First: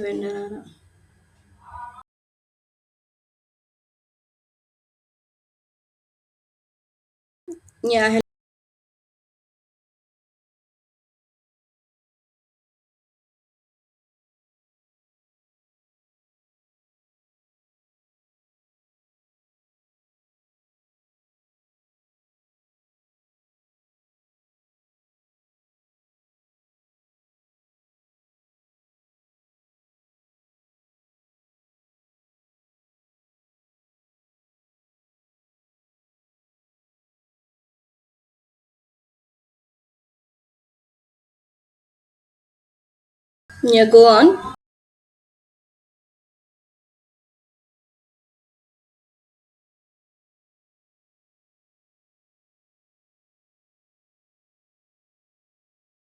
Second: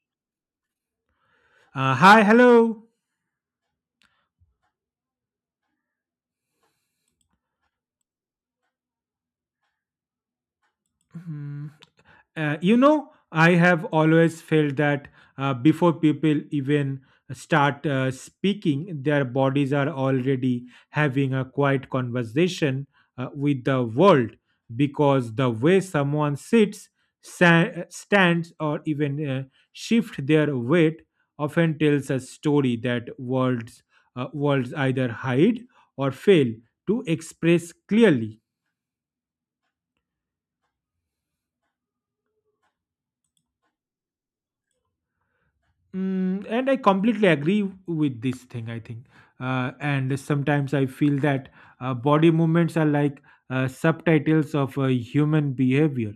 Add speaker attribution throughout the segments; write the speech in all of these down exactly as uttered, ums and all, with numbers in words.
Speaker 1: When, uh,
Speaker 2: Uh, hi, hello.
Speaker 1: yeah, hel-
Speaker 2: Hmm. Uh, you know, I have always felt that uh, before people even start uh, speaking, their bodies are already having a quiet conversation uh, with the world because the way someone sits, sa- stands, or even uh, shift their weight often tells a story that worlds uh, worlds either hide or fail to express clearly.
Speaker 1: yeah, go on.
Speaker 2: Mm, and I completely agree with this thing, I think. Uh, and sometimes I feel that uh, body movements are like uh, subtitles of uh, human behavior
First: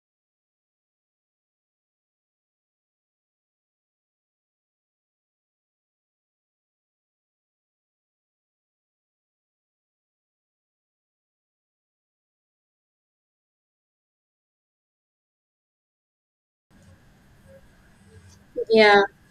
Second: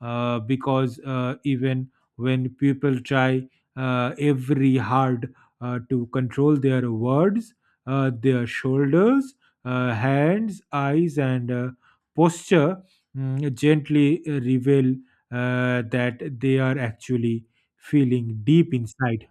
Speaker 2: uh, because uh, even when people try uh, every hard uh, to control their words, uh, their shoulders, uh, hands, eyes, and uh, posture mm, gently uh, reveal uh, that they are actually feeling deep
Speaker 1: Yeah,
Speaker 2: inside.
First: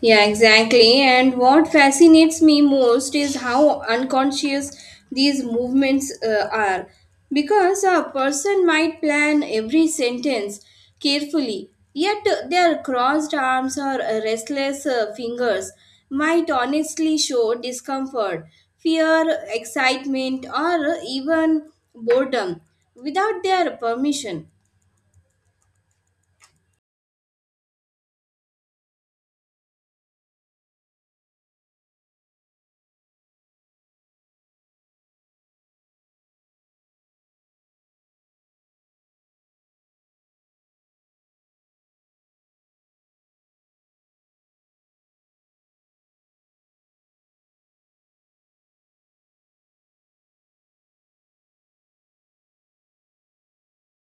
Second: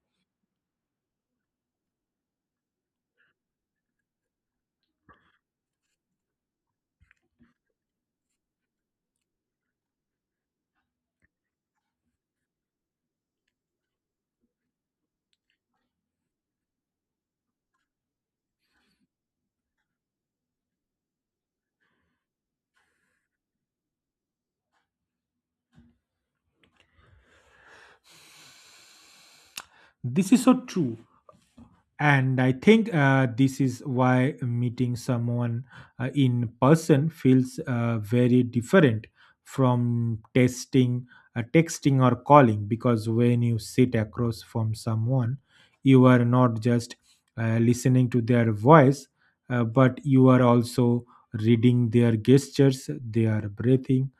Speaker 1: yeah, exactly. And what fascinates me most is how unconscious these movements uh, are. Because a person might plan every sentence carefully, yet uh, their crossed arms or uh, restless uh, fingers might honestly show discomfort, fear, excitement, or even boredom without their permission.
Speaker 2: This is so true. And I think uh, this is why meeting someone uh, in person feels uh, very different from testing, uh, texting, or calling. Because when you sit across from someone, you are not just uh, listening to their voice, uh, but you are also reading their gestures, their breathing,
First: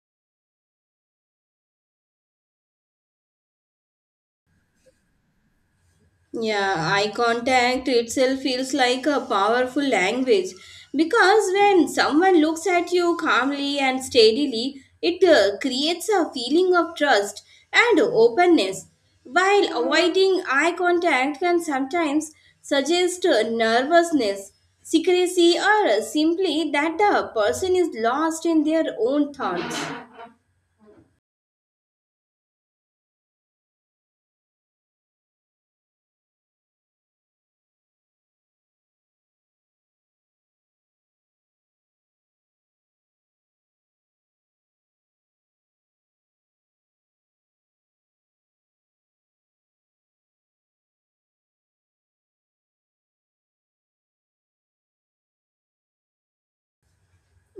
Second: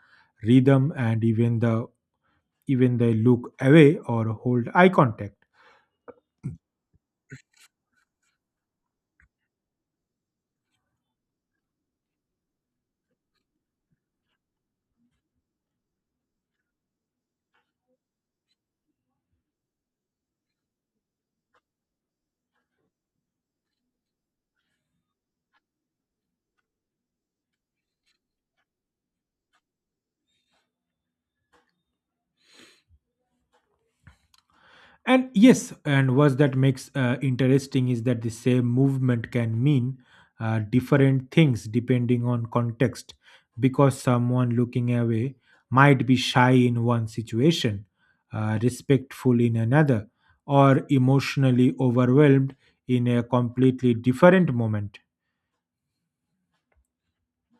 Speaker 2: rhythm, and even the even they look away or hold eye contact.
Speaker 1: Yeah, eye contact itself feels like a powerful language because when someone looks at you calmly and steadily, it uh, creates a feeling of trust and openness. While avoiding eye contact can sometimes suggest uh, nervousness, secrecy, or uh, simply that the person is lost in their own thoughts.
Speaker 2: And yes, and what that makes uh, interesting is that the same movement can mean uh, different things depending on context, because someone looking away might be shy in one situation, uh, respectful in another, or emotionally overwhelmed in a completely different moment.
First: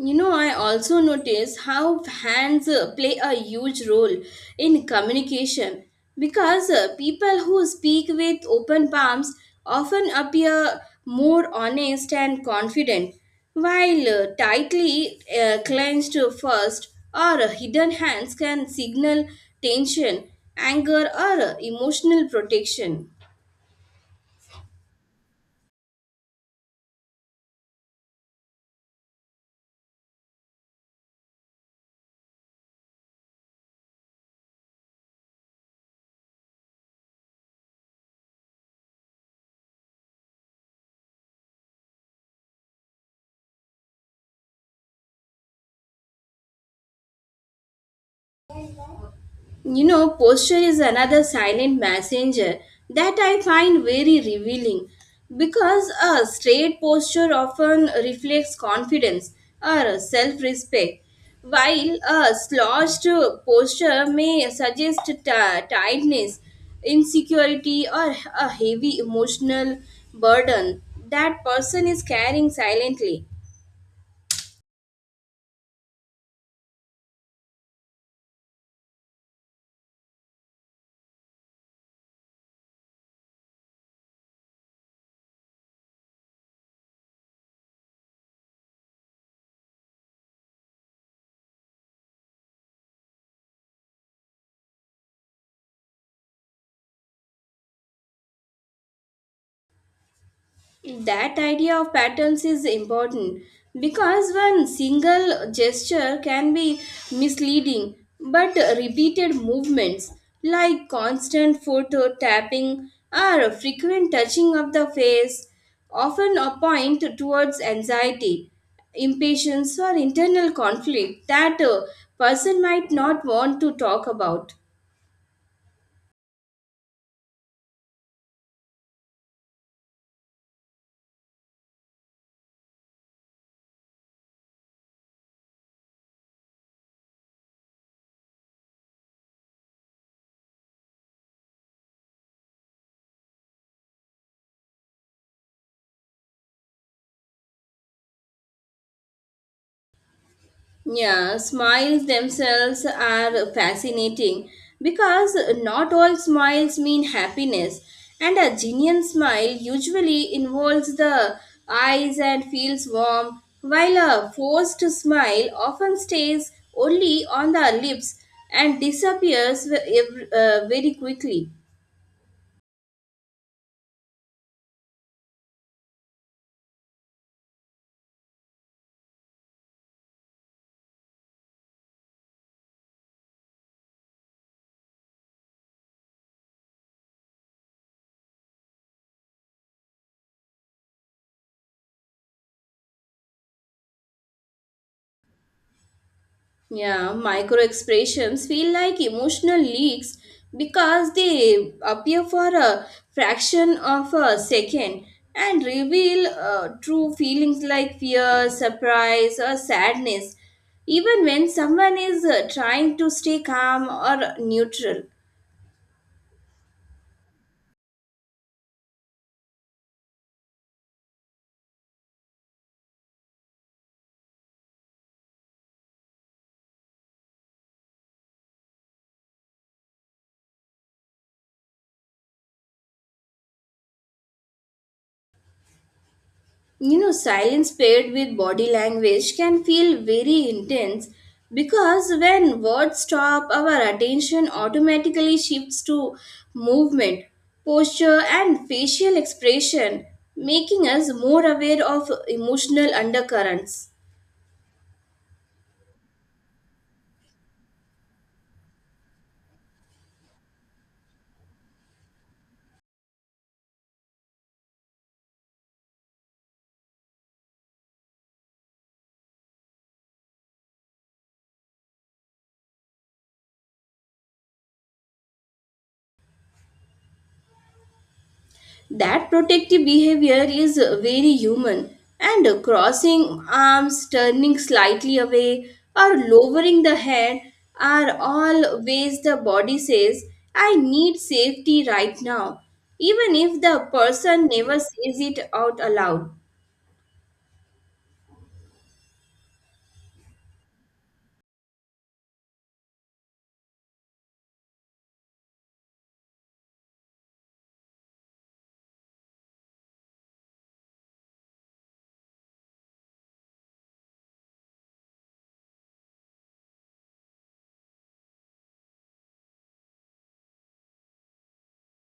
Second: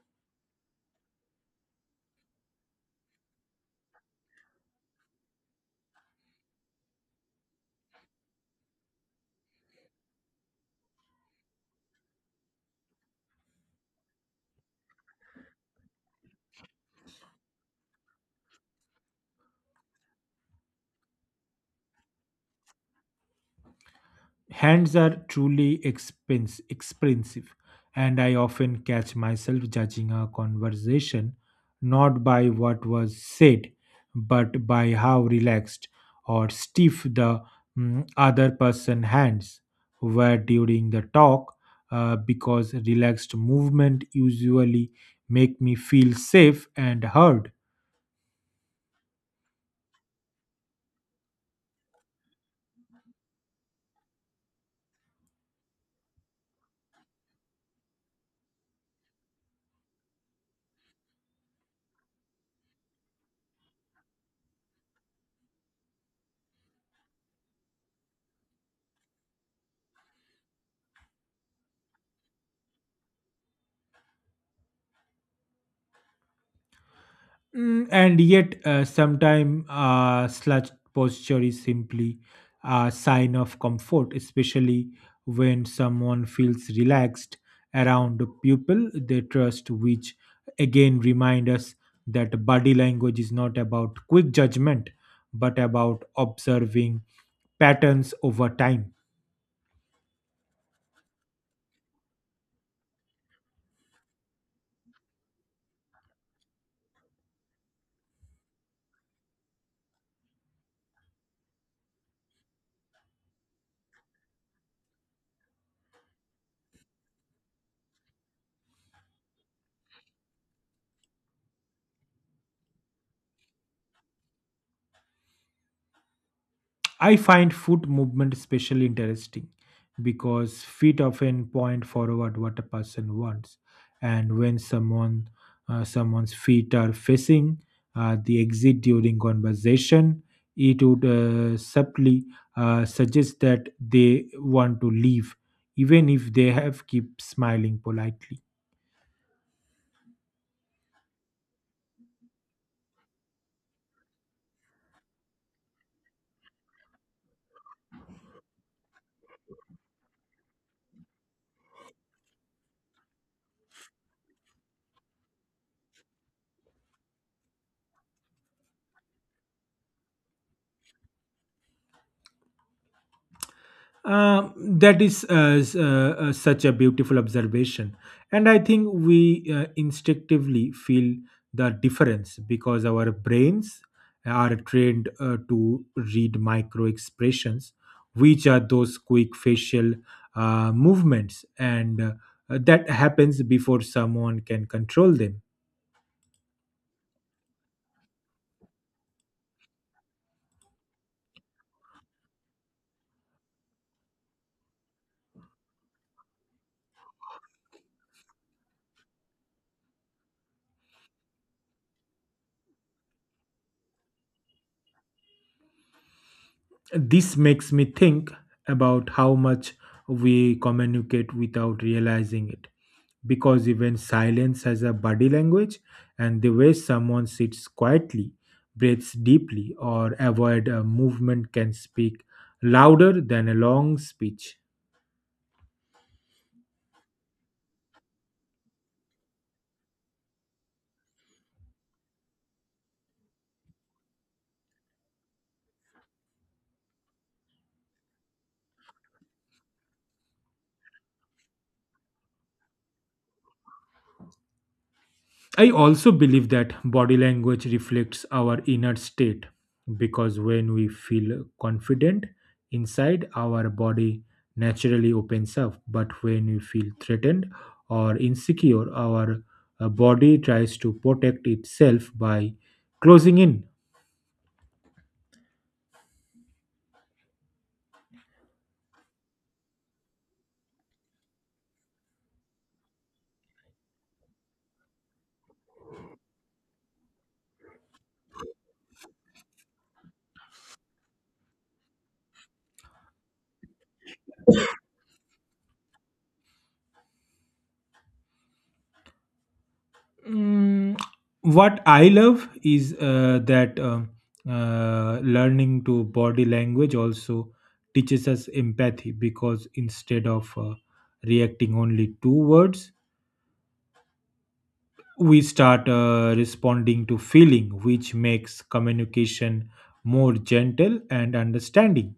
Speaker 1: You know, I also notice how hands uh, play a huge role in communication because uh, people who speak with open palms often appear more honest and confident, while uh, tightly uh, clenched first or hidden hands can signal tension, anger, or uh, emotional protection.
Speaker 2: Hands are truly expense, expensive, and I often catch myself judging a conversation not by what was said, but by how relaxed or stiff the mm, other person's hands were during the talk, uh, because relaxed movement usually make me feel safe and heard.
Speaker 1: You know, posture is another silent messenger that I find very revealing because a straight posture often reflects confidence or self respect, while a slouched posture may suggest t- tightness, insecurity, or a heavy emotional burden that person is carrying silently.
Speaker 2: Mm, and yet, uh, sometimes uh, slouched posture is simply a sign of comfort, especially when someone feels relaxed around the people they trust, which again remind us that body language is not about quick judgment, but about observing patterns over time.
Speaker 1: That idea of patterns is important because one single gesture can be misleading, but repeated movements like constant foot or tapping or frequent touching of the face often point towards anxiety, impatience, or internal conflict that a person might not want to talk about.
Speaker 2: I find foot movement especially interesting because feet often point forward what a person wants, and when someone uh, someone's feet are facing uh, the exit during conversation, it would uh, subtly uh, suggest that they want to leave, even if they have keep smiling politely.
Speaker 1: Yeah, smiles themselves are fascinating because not all smiles mean happiness, and a genuine smile usually involves the eyes and feels warm, while a forced smile often stays only on the lips and disappears ve- ev- uh, very quickly.
Speaker 2: Um, that is uh, s- uh, uh, such a beautiful observation. And I think we uh, instinctively feel the difference because our brains are trained uh, to read micro expressions, which are those quick facial uh, movements, and uh, that happens before someone can control them.
Speaker 1: Yeah, micro expressions feel like emotional leaks because they appear for a fraction of a second and reveal uh, true feelings like fear, surprise, or sadness, even when someone is uh, trying to stay calm or neutral.
Speaker 2: This makes me think about how much we communicate without realizing it. Because even silence has a body language, and the way someone sits quietly, breathes deeply, or avoid a movement can speak louder than a long speech.
Speaker 1: You know, silence paired with body language can feel very intense because when words stop, our attention automatically shifts to movement, posture, and facial expression, making us more aware of emotional undercurrents.
Speaker 2: I also believe that body language reflects our inner state because when we feel confident inside, our body naturally opens up. But when we feel threatened or insecure, our uh, body tries to protect itself by closing in.
Speaker 1: That protective behavior is very human, and crossing arms, turning slightly away, or lowering the head are all ways the body says, I need safety right now, even if the person never says it out aloud.
Speaker 2: Mm, what I love is uh, that um uh, learning to body language also teaches us empathy because instead of uh, reacting only to words, we start uh, responding to feeling, which makes communication more gentle and understanding.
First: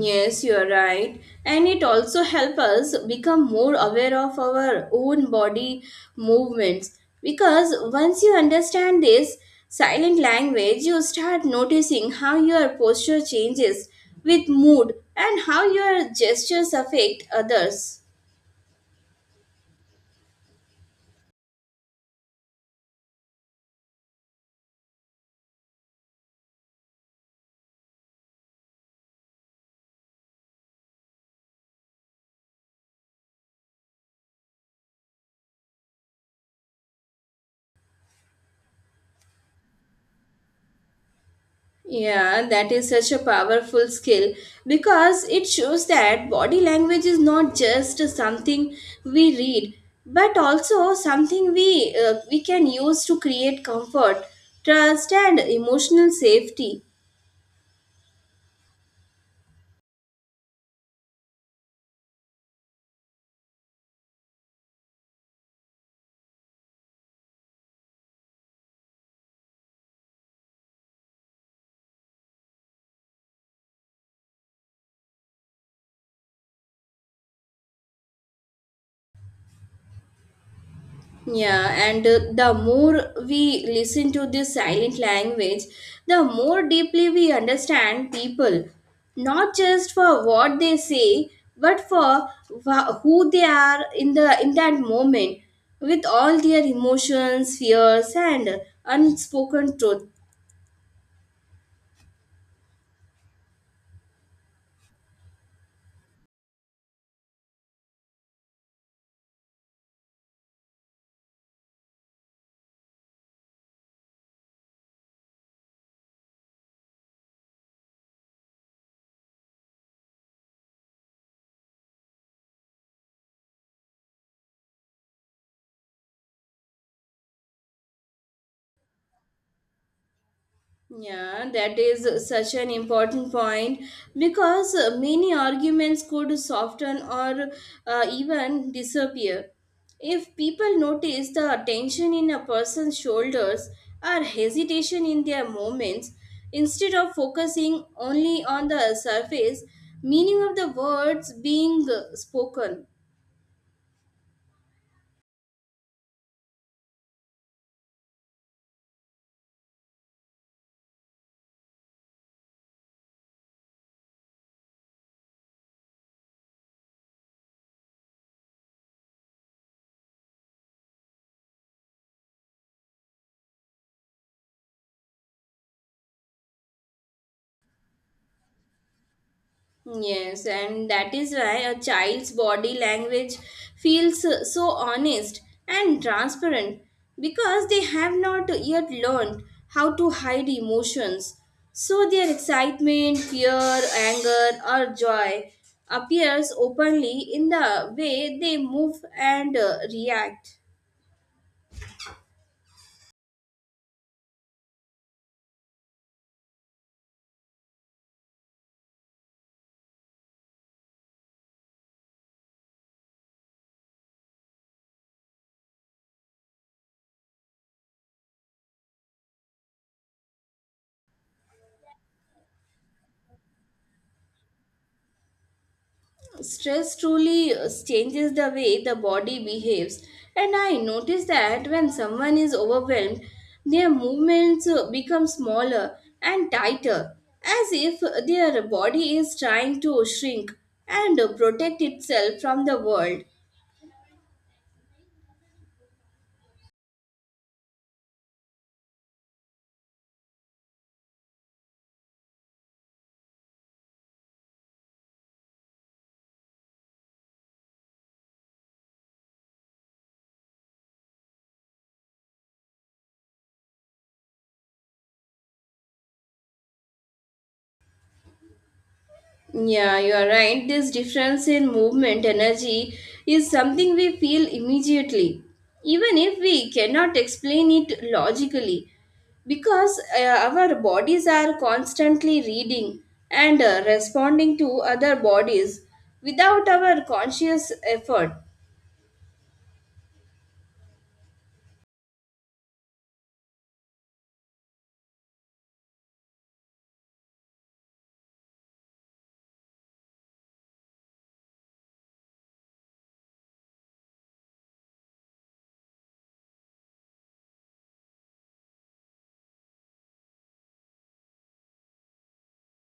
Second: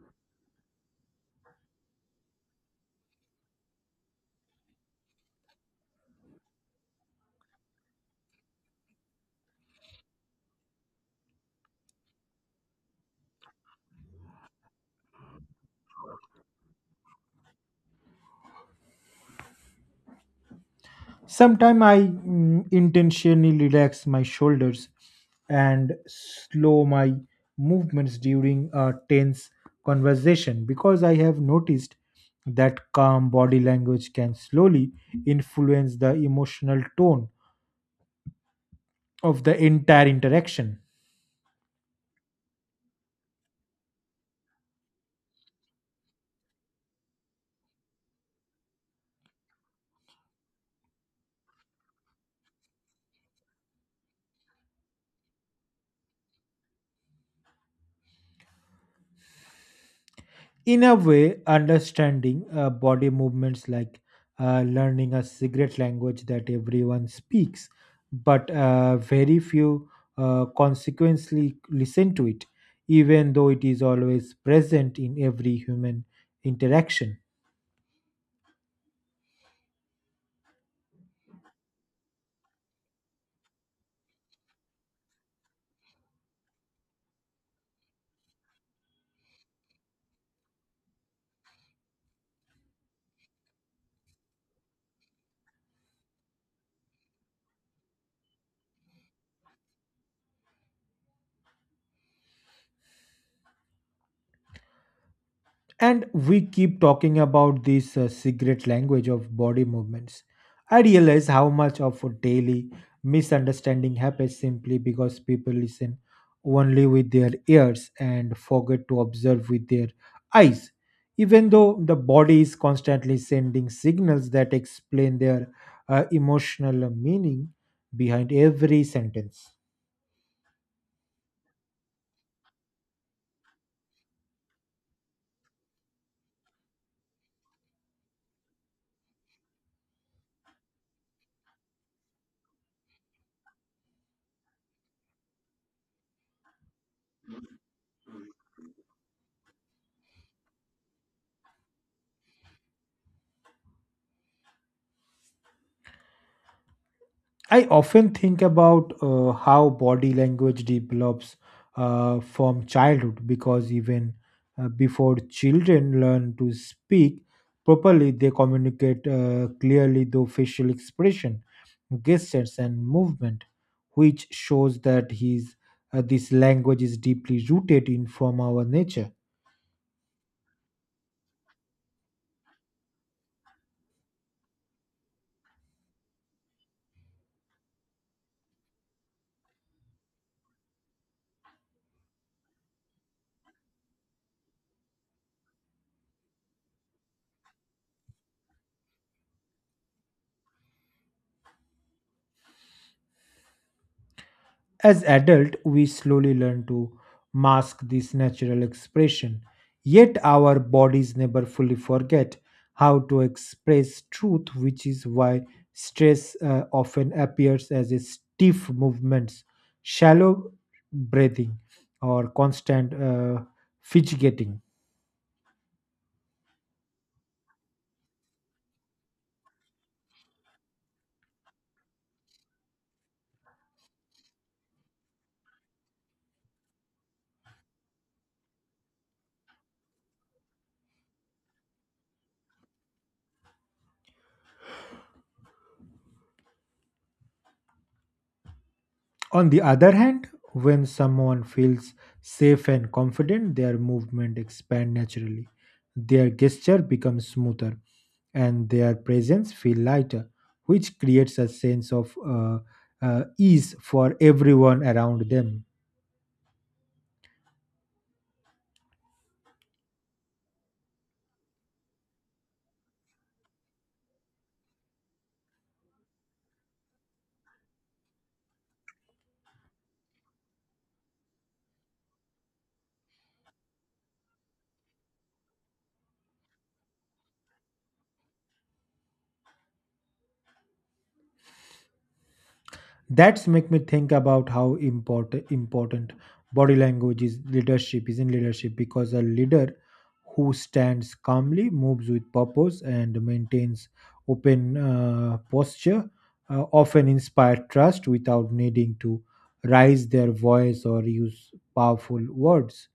Speaker 1: Yes, you are right. And it also helps us become more aware of our own body movements. Because once you understand this silent language, you start noticing how your posture changes with mood and how your gestures affect others.
Speaker 2: Sometimes I mm, intentionally relax my shoulders and slow my movements during a tense conversation because I have noticed that calm body language can slowly influence the emotional tone of the entire interaction.
Speaker 1: Yeah, that is such a powerful skill because it shows that body language is not just something we read, but also something we uh, we can use to create comfort, trust, and emotional safety.
Speaker 2: In a way understanding uh, body movements like uh, learning a secret language that everyone speaks but uh, very few uh, consequently listen to it even though it is always present in every human interaction.
Speaker 1: Yeah, and uh, the more we listen to this silent language, the more deeply we understand people, not just for what they say, but for wha- who they are in the in that moment, with all their emotions, fears, and unspoken truth.
Speaker 2: And we keep talking about this uh, secret language of body movements. I realize how much of a daily misunderstanding happens simply because people listen only with their ears and forget to observe with their eyes. Even though the body is constantly sending signals that explain their uh, emotional meaning behind every sentence.
Speaker 1: Yeah, that is such an important point because uh, many arguments could soften or uh, even disappear. If people notice the tension in a person's shoulders or hesitation in their movements, instead of focusing only on the surface meaning of the words being uh, spoken.
Speaker 2: I often think about uh, how body language develops uh, from childhood because even uh, before children learn to speak properly, they communicate uh, clearly through facial expression, gestures, and movement, which shows that his, uh, this language is deeply rooted in from our nature.
Speaker 1: Yes, and that is why a child's body language feels uh, so honest and transparent because they have not yet learned how to hide emotions. So their excitement, fear, anger, or joy appears openly in the way they move and uh, react.
Speaker 2: As adult, we slowly learn to mask this natural expression, yet our bodies never fully forget how to express truth, which is why stress uh, often appears as a stiff movements, shallow breathing, or constant uh, fidgeting.
Speaker 1: Stress truly uh, changes the way the body behaves, and I notice that when someone is overwhelmed, their movements uh, become smaller and tighter, as if their body is trying to shrink and uh, protect itself from the world.
Speaker 2: On the other hand, when someone feels safe and confident, their movement expand naturally. Their gesture becomes smoother and their presence feel lighter, which creates a sense of uh, uh, ease for everyone around them.
Speaker 1: Yeah, you are right. This difference in movement energy is something we feel immediately, even if we cannot explain it logically, because uh, our bodies are constantly reading and uh, responding to other bodies without our conscious effort.
Speaker 2: That's make me think about how important important body language is leadership is in leadership because a leader who stands calmly moves with purpose and maintains open uh, posture uh, often inspire trust without needing to raise their voice or use powerful words.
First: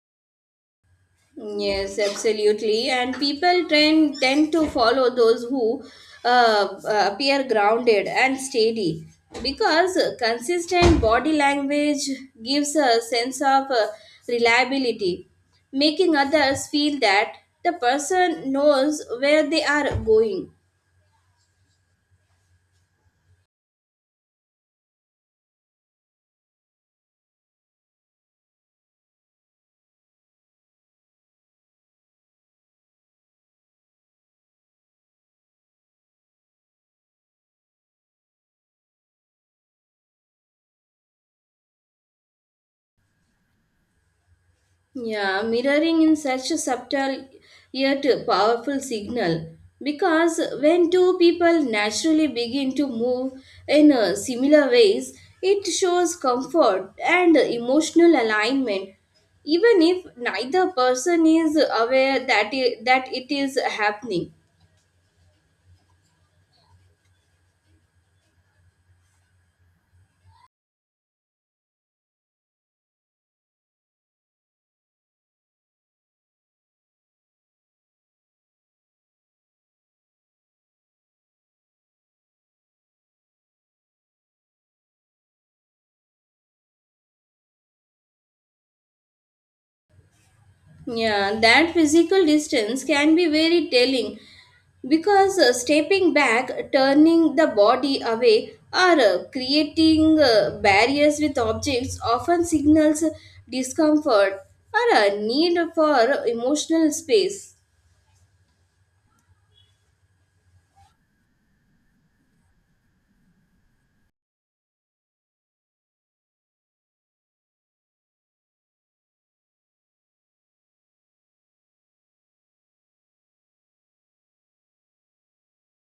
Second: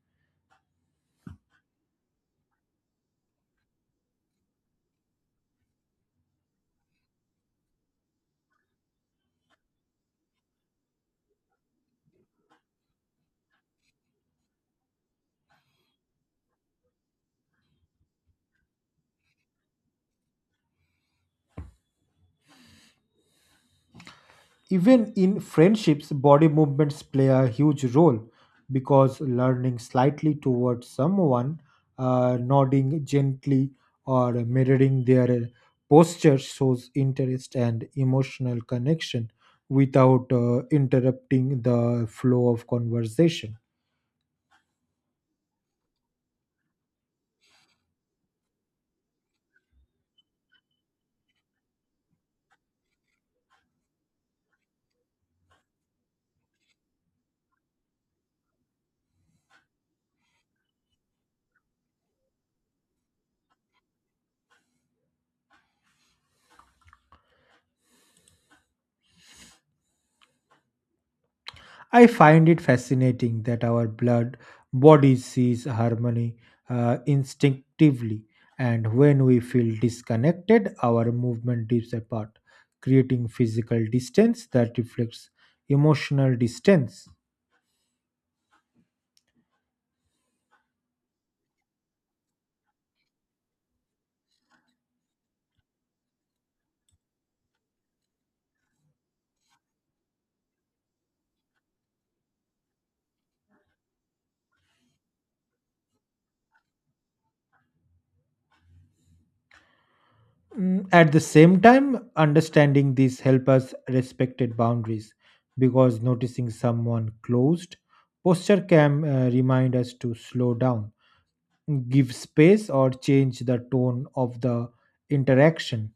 Speaker 1: Yes, absolutely. And people tend, tend to follow those who uh, uh, appear grounded and steady because consistent body language gives a sense of uh, reliability, making others feel that the person knows where they are going.
Speaker 2: Even in friendships, body movements play a huge role because learning slightly towards someone, uh, nodding gently, or mirroring their posture shows interest and emotional connection without uh, interrupting the flow of conversation.
Speaker 1: Yeah, mirroring in such a subtle yet powerful signal because when two people naturally begin to move in uh, similar ways, it shows comfort and emotional alignment, even if neither person is aware that it, that it is happening.
Speaker 2: I find it fascinating that our blood body sees harmony uh, instinctively, and when we feel disconnected, our movement dips apart, creating physical distance that reflects emotional distance.
Speaker 1: Yeah, that physical distance can be very telling because uh, stepping back, turning the body away, or uh, creating uh, barriers with objects often signals discomfort or a need for emotional space.
Speaker 2: Mm, At the same time, understanding these help us respected boundaries because noticing someone closed posture can uh, remind us to slow down, give space or change the tone of the interaction.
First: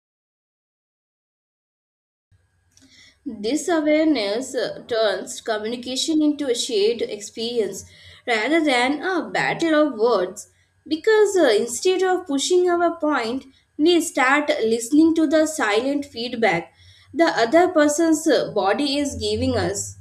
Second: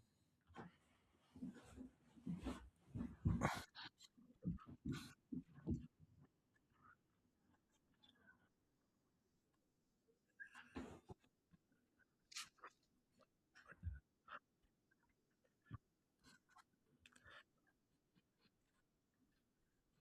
Speaker 1: This awareness uh, turns communication into a shared experience rather than a battle of words because uh, instead of pushing our point, we start listening to the silent feedback the other person's uh, body is giving us.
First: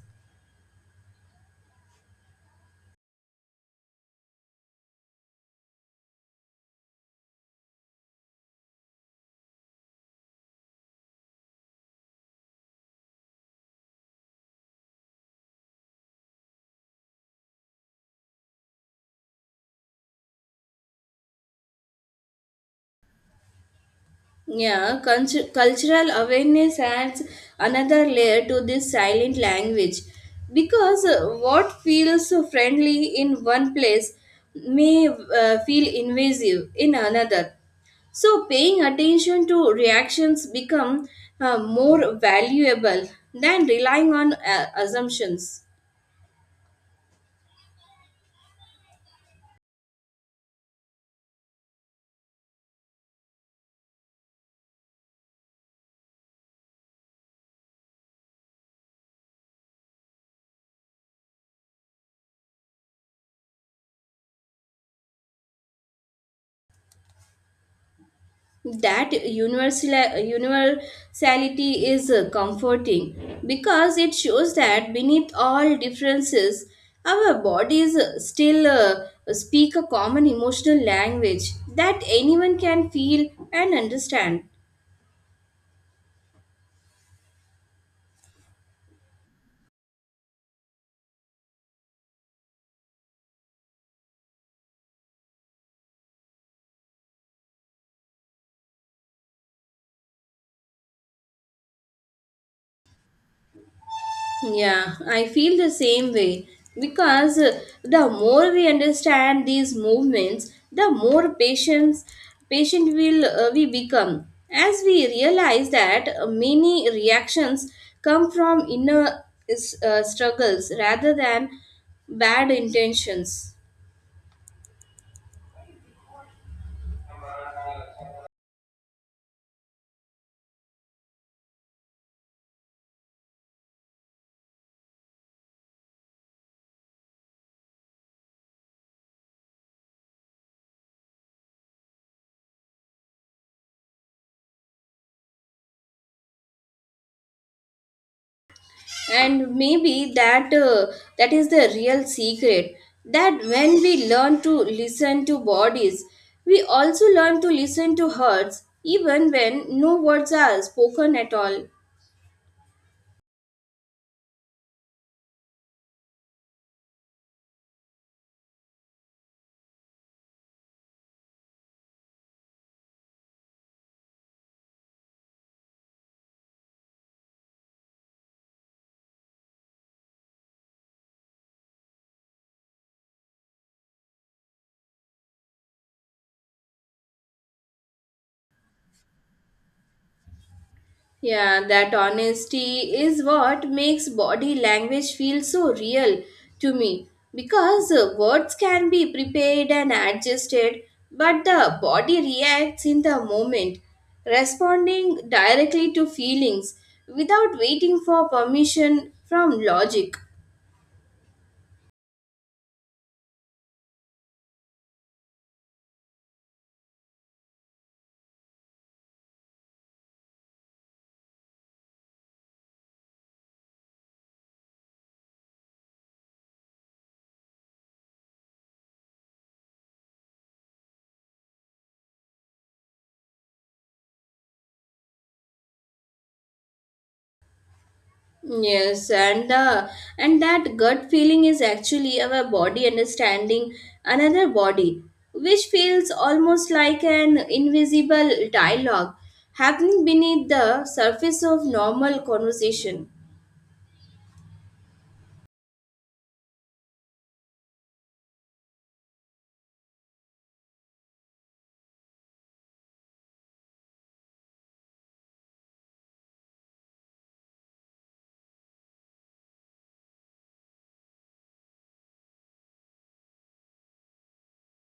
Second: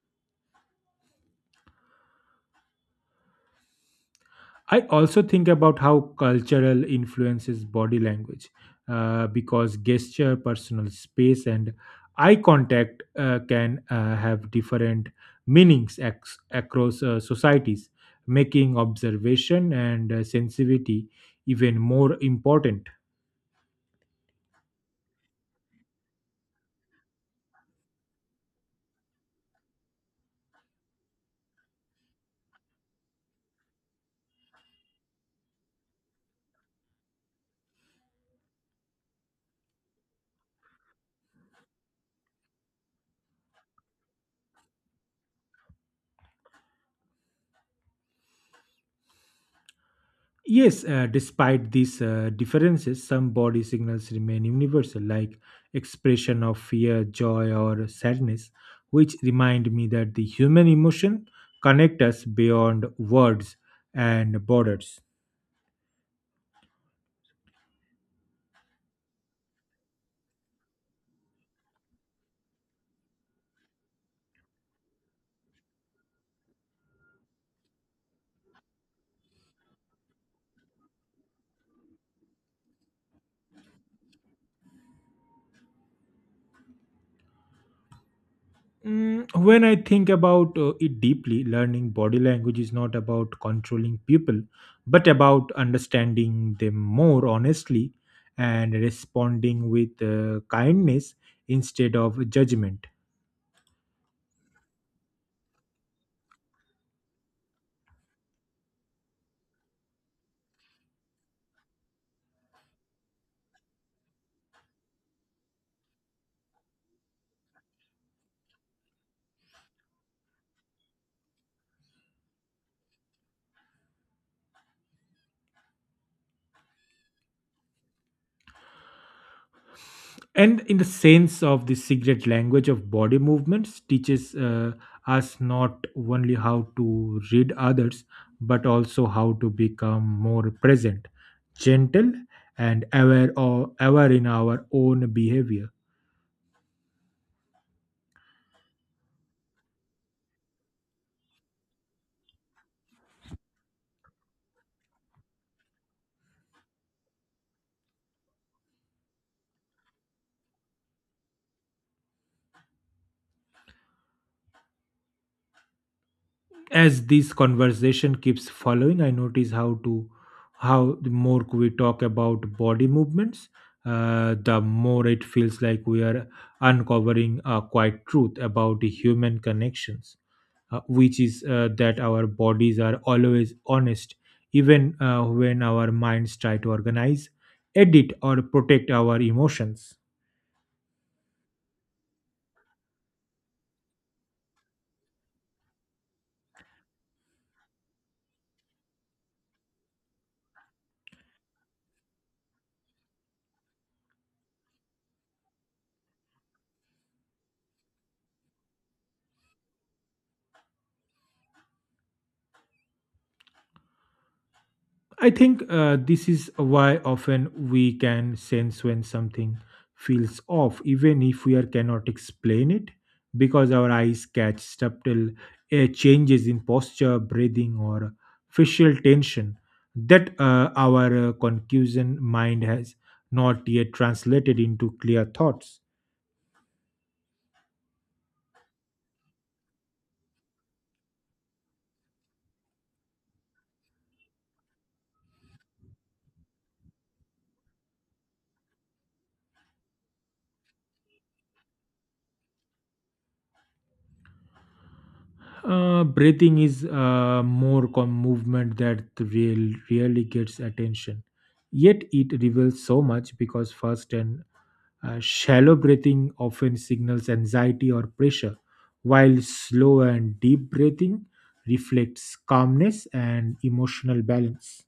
Speaker 2: I also think about how cultural influences body language uh, because gesture, personal space, and eye contact uh, can uh, have different meanings ac- across uh, societies, making observation and uh, sensitivity even more important.
Speaker 1: Yeah, cultu- cultural awareness adds another layer to this silent language because uh, what feels so friendly in one place may uh, feel invasive in another. So paying attention to reactions become uh, more valuable than relying on uh, assumptions.
Speaker 2: Yes, uh, despite these uh, differences, some body signals remain universal, like expression of fear, joy, or sadness, which remind me that the human emotion connect us beyond words and borders.
Speaker 1: that universal universality is uh, comforting because it shows that beneath all differences our bodies uh, still uh, speak a common emotional language that anyone can feel and understand.
Speaker 2: Mm, when I think about uh, it deeply, learning body language is not about controlling people, but about understanding them more honestly and responding with uh, kindness instead of judgment.
Speaker 1: Yeah, I feel the same way because uh, the more we understand these movements, the more patience patient will uh, we become as we realize that uh, many reactions come from inner uh, struggles rather than bad intentions.
Speaker 2: And in the sense of the secret language of body movements teaches uh, us not only how to read others but also how to become more present, gentle and aware or aware in our own behavior.
Speaker 1: And maybe that uh, that is the real secret, that when we learn to listen to bodies we also learn to listen to hearts even when no words are spoken at all.
Speaker 2: As this conversation keeps following I notice how to how the more we talk about body movements uh, the more it feels like we are uncovering a quiet truth about the human connections uh, which is uh, that our bodies are always honest, even uh, when our minds try to organize, edit, or protect our emotions.
Speaker 1: Yeah, that honesty is what makes body language feel so real to me because uh, words can be prepared and adjusted, but the body reacts in the moment, responding directly to feelings without waiting for permission from logic.
Speaker 2: I think uh, this is why often we can sense when something feels off, even if we are cannot explain it, because our eyes catch subtle uh, changes in posture, breathing, or facial tension that uh, our uh, conclusion mind has not yet translated into clear thoughts.
Speaker 1: Yes, and the and that gut feeling is actually our body understanding another body, which feels almost like an invisible dialogue happening beneath the surface of normal conversation.
Speaker 2: Uh, breathing is uh, more com- movement that real really gets attention. Yet it reveals so much because first and uh, shallow breathing often signals anxiety or pressure, while slow and deep breathing reflects calmness and emotional balance.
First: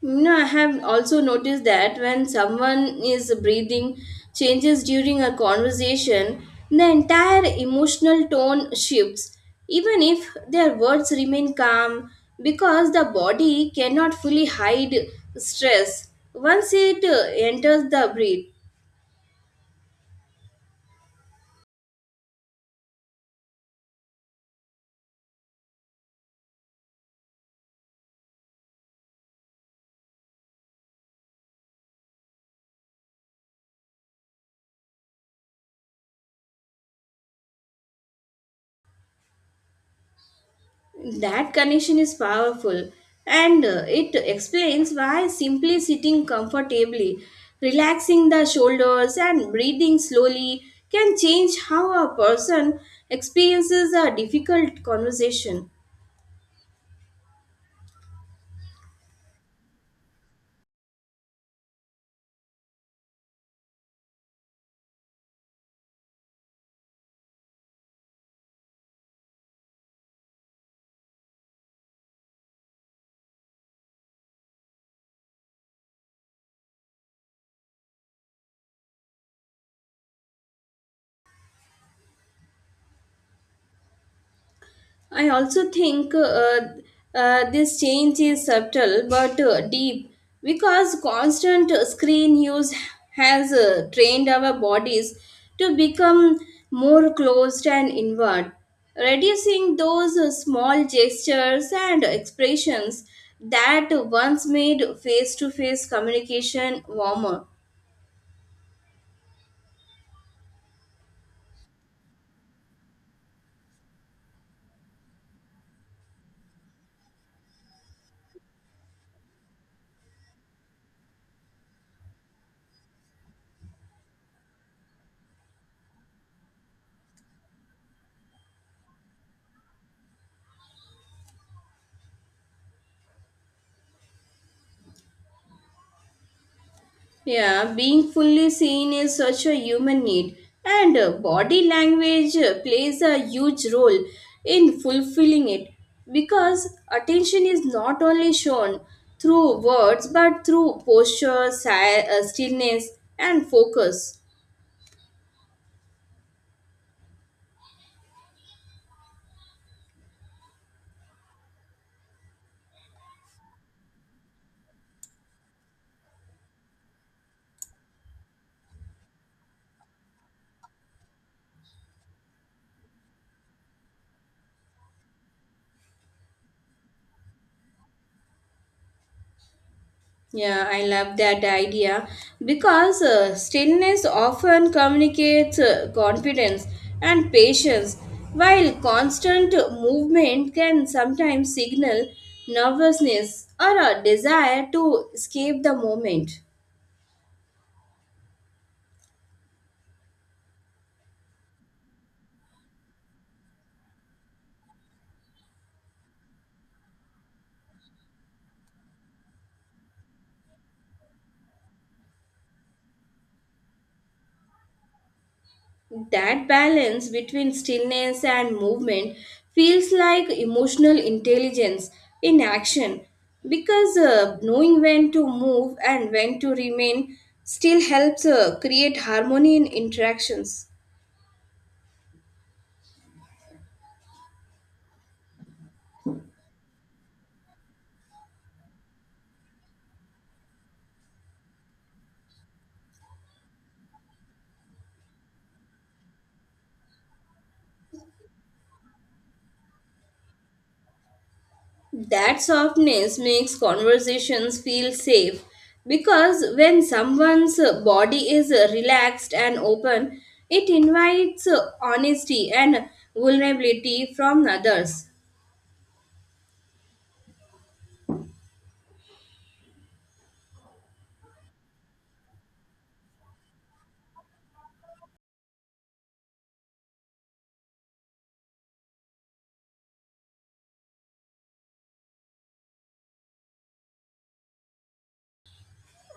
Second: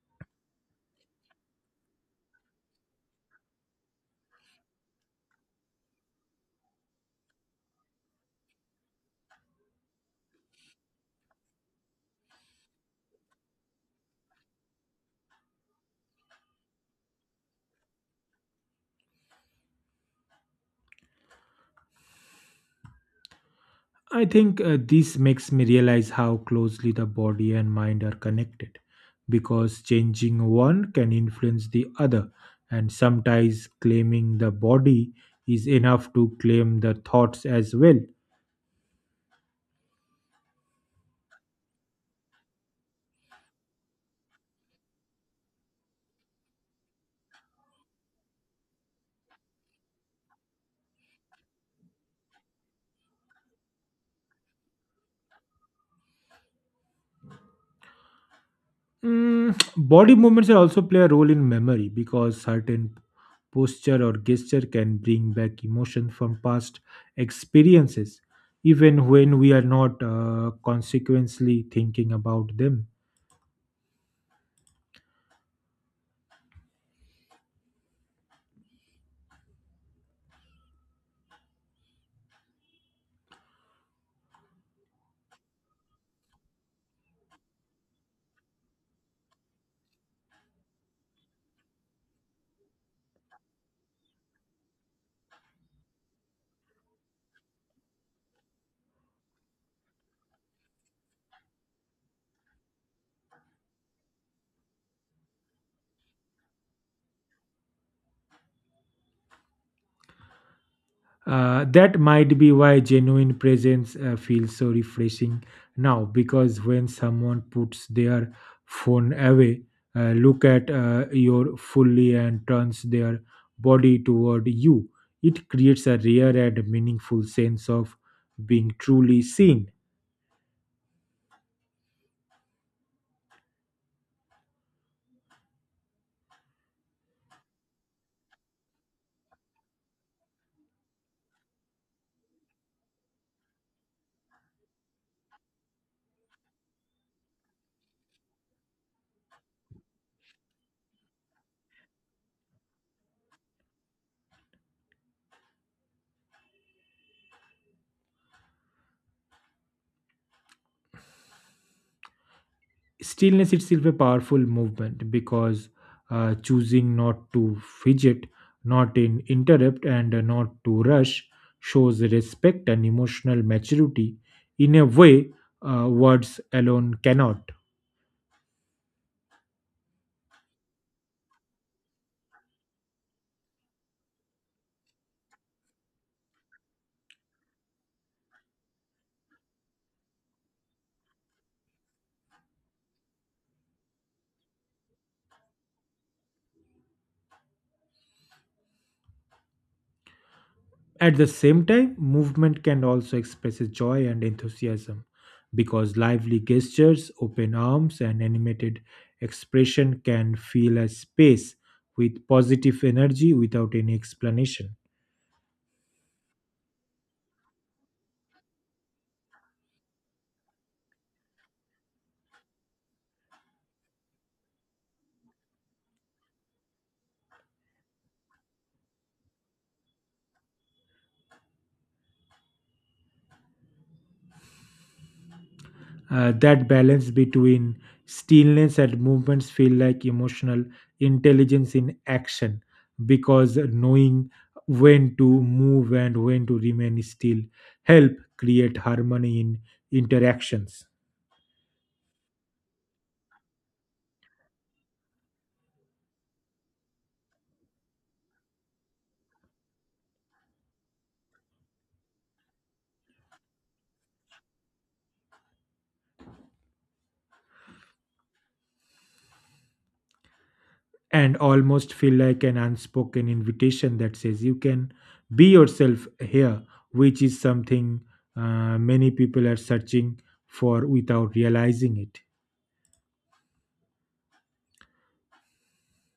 Speaker 1: You know, I have also noticed that when someone is breathing changes during a conversation, the entire emotional tone shifts, even if their words remain calm, because the body cannot fully hide stress once it uh, enters the breath.
Speaker 2: I think uh, this makes me realize how closely the body and mind are connected because changing one can influence the other, and sometimes claiming the body is enough to claim the thoughts as well.
Speaker 1: That connection is powerful and uh, it explains why simply sitting comfortably, relaxing the shoulders, and breathing slowly can change how a person experiences a difficult conversation.
Speaker 2: Mm, body movements are also play a role in memory because certain posture or gesture can bring back emotion from past experiences, even when we are not uh, consequently thinking about them.
Speaker 1: I also think uh, uh, this change is subtle but uh, deep because constant screen use has uh, trained our bodies to become more closed and inward, reducing those uh, small gestures and expressions that once made face to face communication warmer.
Speaker 2: Uh, that might be why genuine presence uh, feels so refreshing now because when someone puts their phone away, uh, look at uh, your fully and turns their body toward you, it creates a rare and meaningful sense of being truly seen.
Speaker 1: Yeah, being fully seen is such a human need, and uh, body language uh, plays a huge role in fulfilling it because attention is not only shown through words but through posture, si- uh, stillness, and focus.
Speaker 2: Stillness itself a powerful movement because uh, choosing not to fidget not in interrupt and uh, not to rush shows respect and emotional maturity in a way uh, words alone cannot
Speaker 1: Yeah, I love that idea because uh, stillness often communicates uh, confidence and patience, while constant movement can sometimes signal nervousness or a desire to escape the moment.
Speaker 2: at the same time movement can also express joy and enthusiasm because lively gestures open arms and animated expression can fill a space with positive energy without any explanation
Speaker 1: That balance between stillness and movement feels like emotional intelligence in action because uh, knowing when to move and when to remain still helps uh, create harmony in interactions.
Speaker 2: Uh, that balance between stillness and movements feel like emotional intelligence in action because knowing when to move and when to remain still help create harmony in interactions
Speaker 1: That softness makes conversations feel safe because when someone's uh, body is uh, relaxed and open, it invites uh, honesty and vulnerability from others.
Speaker 2: and almost feel like an unspoken invitation that says you can be yourself here which is something uh, many people are searching for without realizing it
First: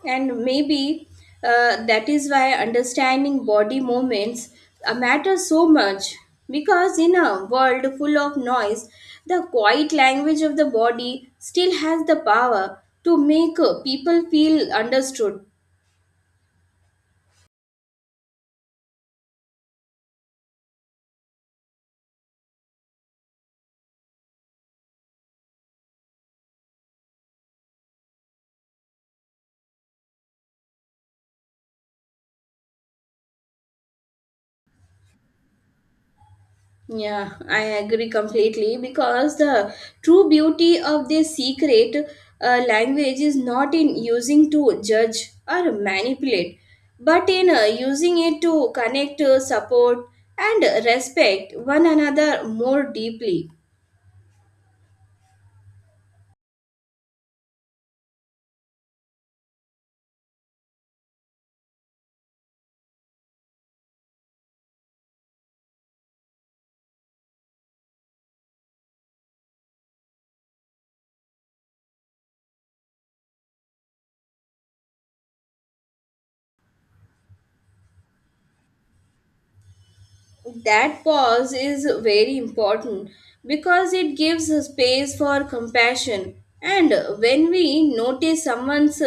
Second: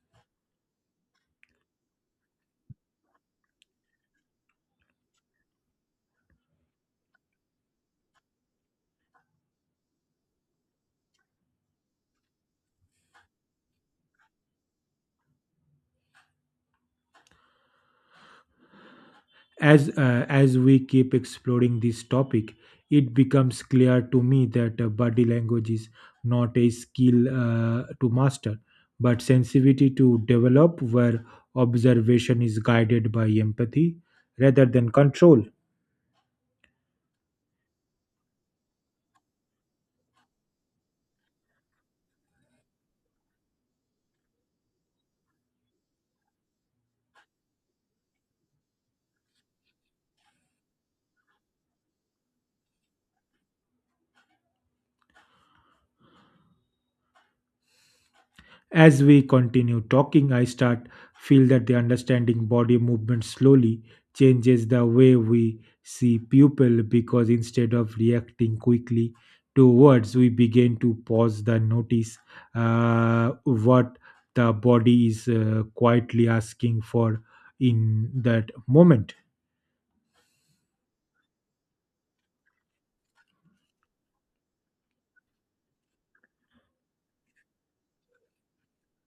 Speaker 1: And maybe uh, that is why understanding body movements uh, matters so much. Because in a world full of noise, the quiet language of the body still has the power to make uh, people feel understood.
Speaker 2: As uh, as we keep exploring this topic, it becomes clear to me that uh, body language is not a skill uh, to master, but sensitivity to develop, where observation is guided by empathy rather than control.
Speaker 1: Yeah, I agree completely because the true beauty of this secret uh, language is not in using to judge or manipulate, but in uh, using it to connect, uh, support, and respect one another more deeply.
Speaker 2: As we continue talking, I start feel that the understanding body movement slowly changes the way we see people because instead of reacting quickly to words, we begin to pause the notice uh, what the body is uh, quietly asking for in that moment.
Speaker 1: That pause is very important because it gives a space for compassion, and when we notice someone's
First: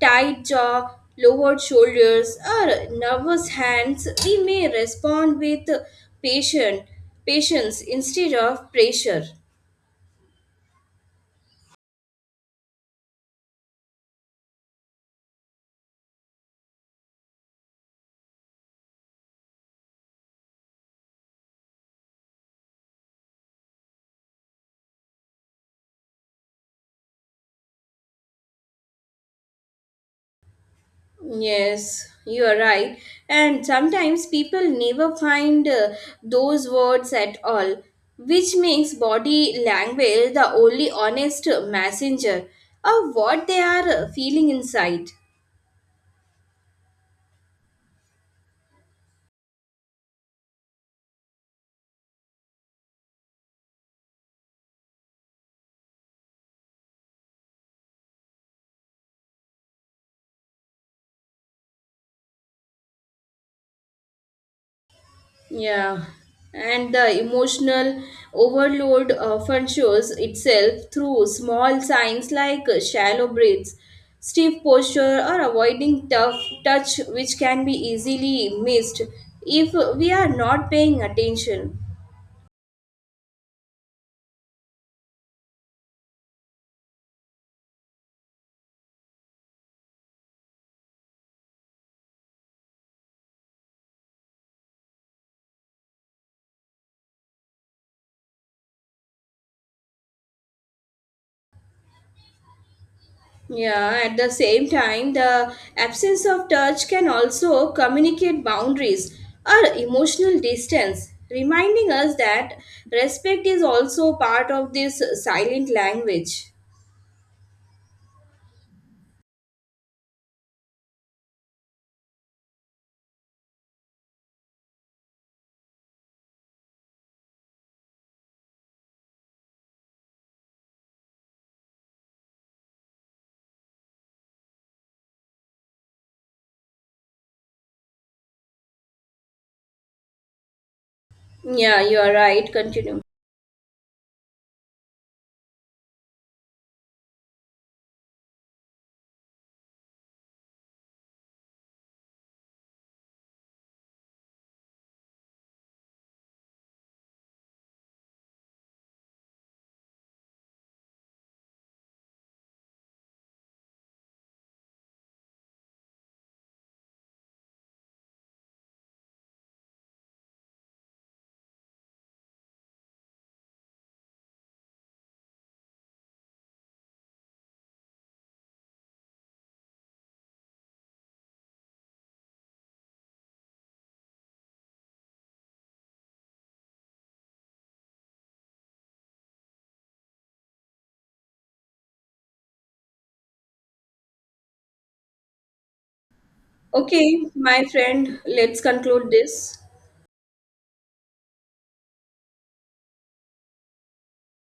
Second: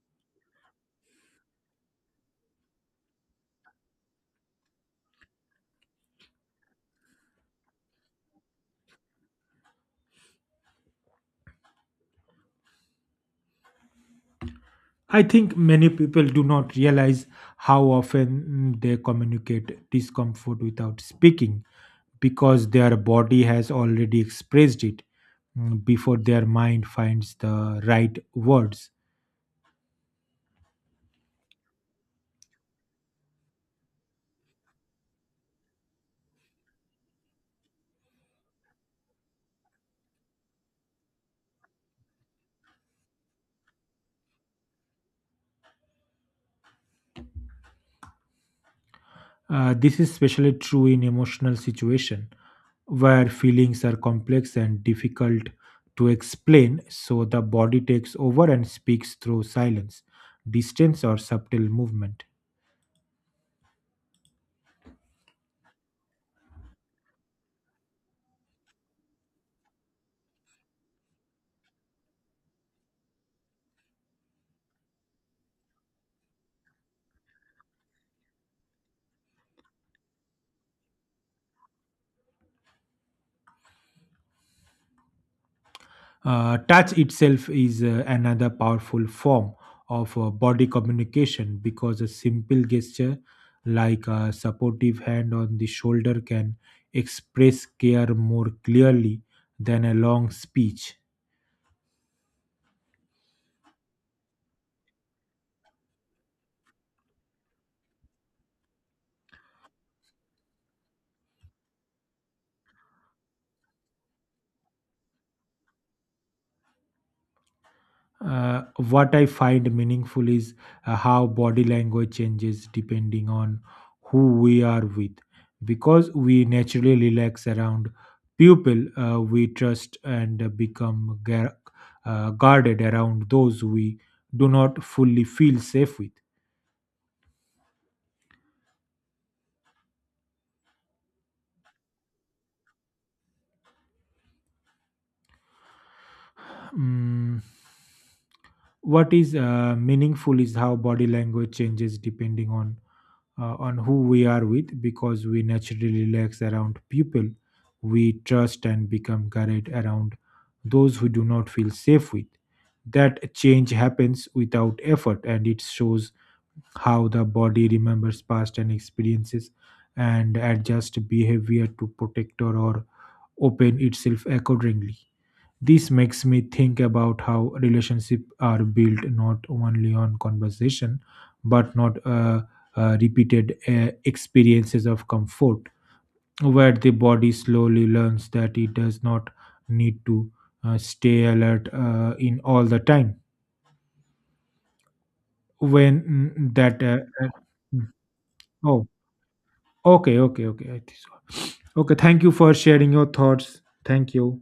Speaker 1: tight jaw, lowered shoulders, or nervous hands, we may respond with patient patience instead of pressure.
Speaker 2: I think many people do not realize how often mm, they communicate discomfort without speaking because their body has already expressed it mm, before their mind finds the right words.
Speaker 1: Yes, you are right. And sometimes people never find uh, those words at all, which makes body language the only honest messenger of what they are uh, feeling inside.
Speaker 2: Uh, this is especially true in emotional situation where feelings are complex and difficult to explain, so the body takes over and speaks through silence, distance, or subtle movement.
Speaker 1: Yeah, and the emotional overload often shows itself through small signs like shallow breaths, stiff posture, or avoiding tough touch, which can be easily missed if we are not paying attention.
Speaker 2: Uh, touch itself is uh, another powerful form of uh, body communication because a simple gesture like a supportive hand on the shoulder can express care more clearly than a long speech.
Speaker 1: Yeah, at the same time, the absence of touch can also communicate boundaries or emotional distance, reminding us that respect is also part of this silent language.
Speaker 2: Uh, what I find meaningful is uh, how body language changes depending on who we are with. Because we naturally relax around people uh, we trust and uh, become gar- uh, guarded around those we do not fully feel safe with.
Speaker 1: Yeah, you are right. Continue.
Speaker 2: Mm, what is uh, meaningful is how body language changes depending on uh, on who we are with because we naturally relax around people we trust and become guarded around those who do not feel safe with. That change happens without effort and it shows how the body remembers past and experiences and adjusts behavior to protect or or open itself accordingly. This makes me think about how relationships are built not only on conversation, but not uh, uh, repeated uh, experiences of comfort, where the body slowly learns that it does not need to uh, stay alert uh, in all the time. When mm, that uh,
Speaker 1: Okay, my
Speaker 2: uh,
Speaker 1: friend, let's
Speaker 2: oh,
Speaker 1: conclude this.
Speaker 2: okay, okay okay I think so. Okay. Thank you for sharing your thoughts. Thank you.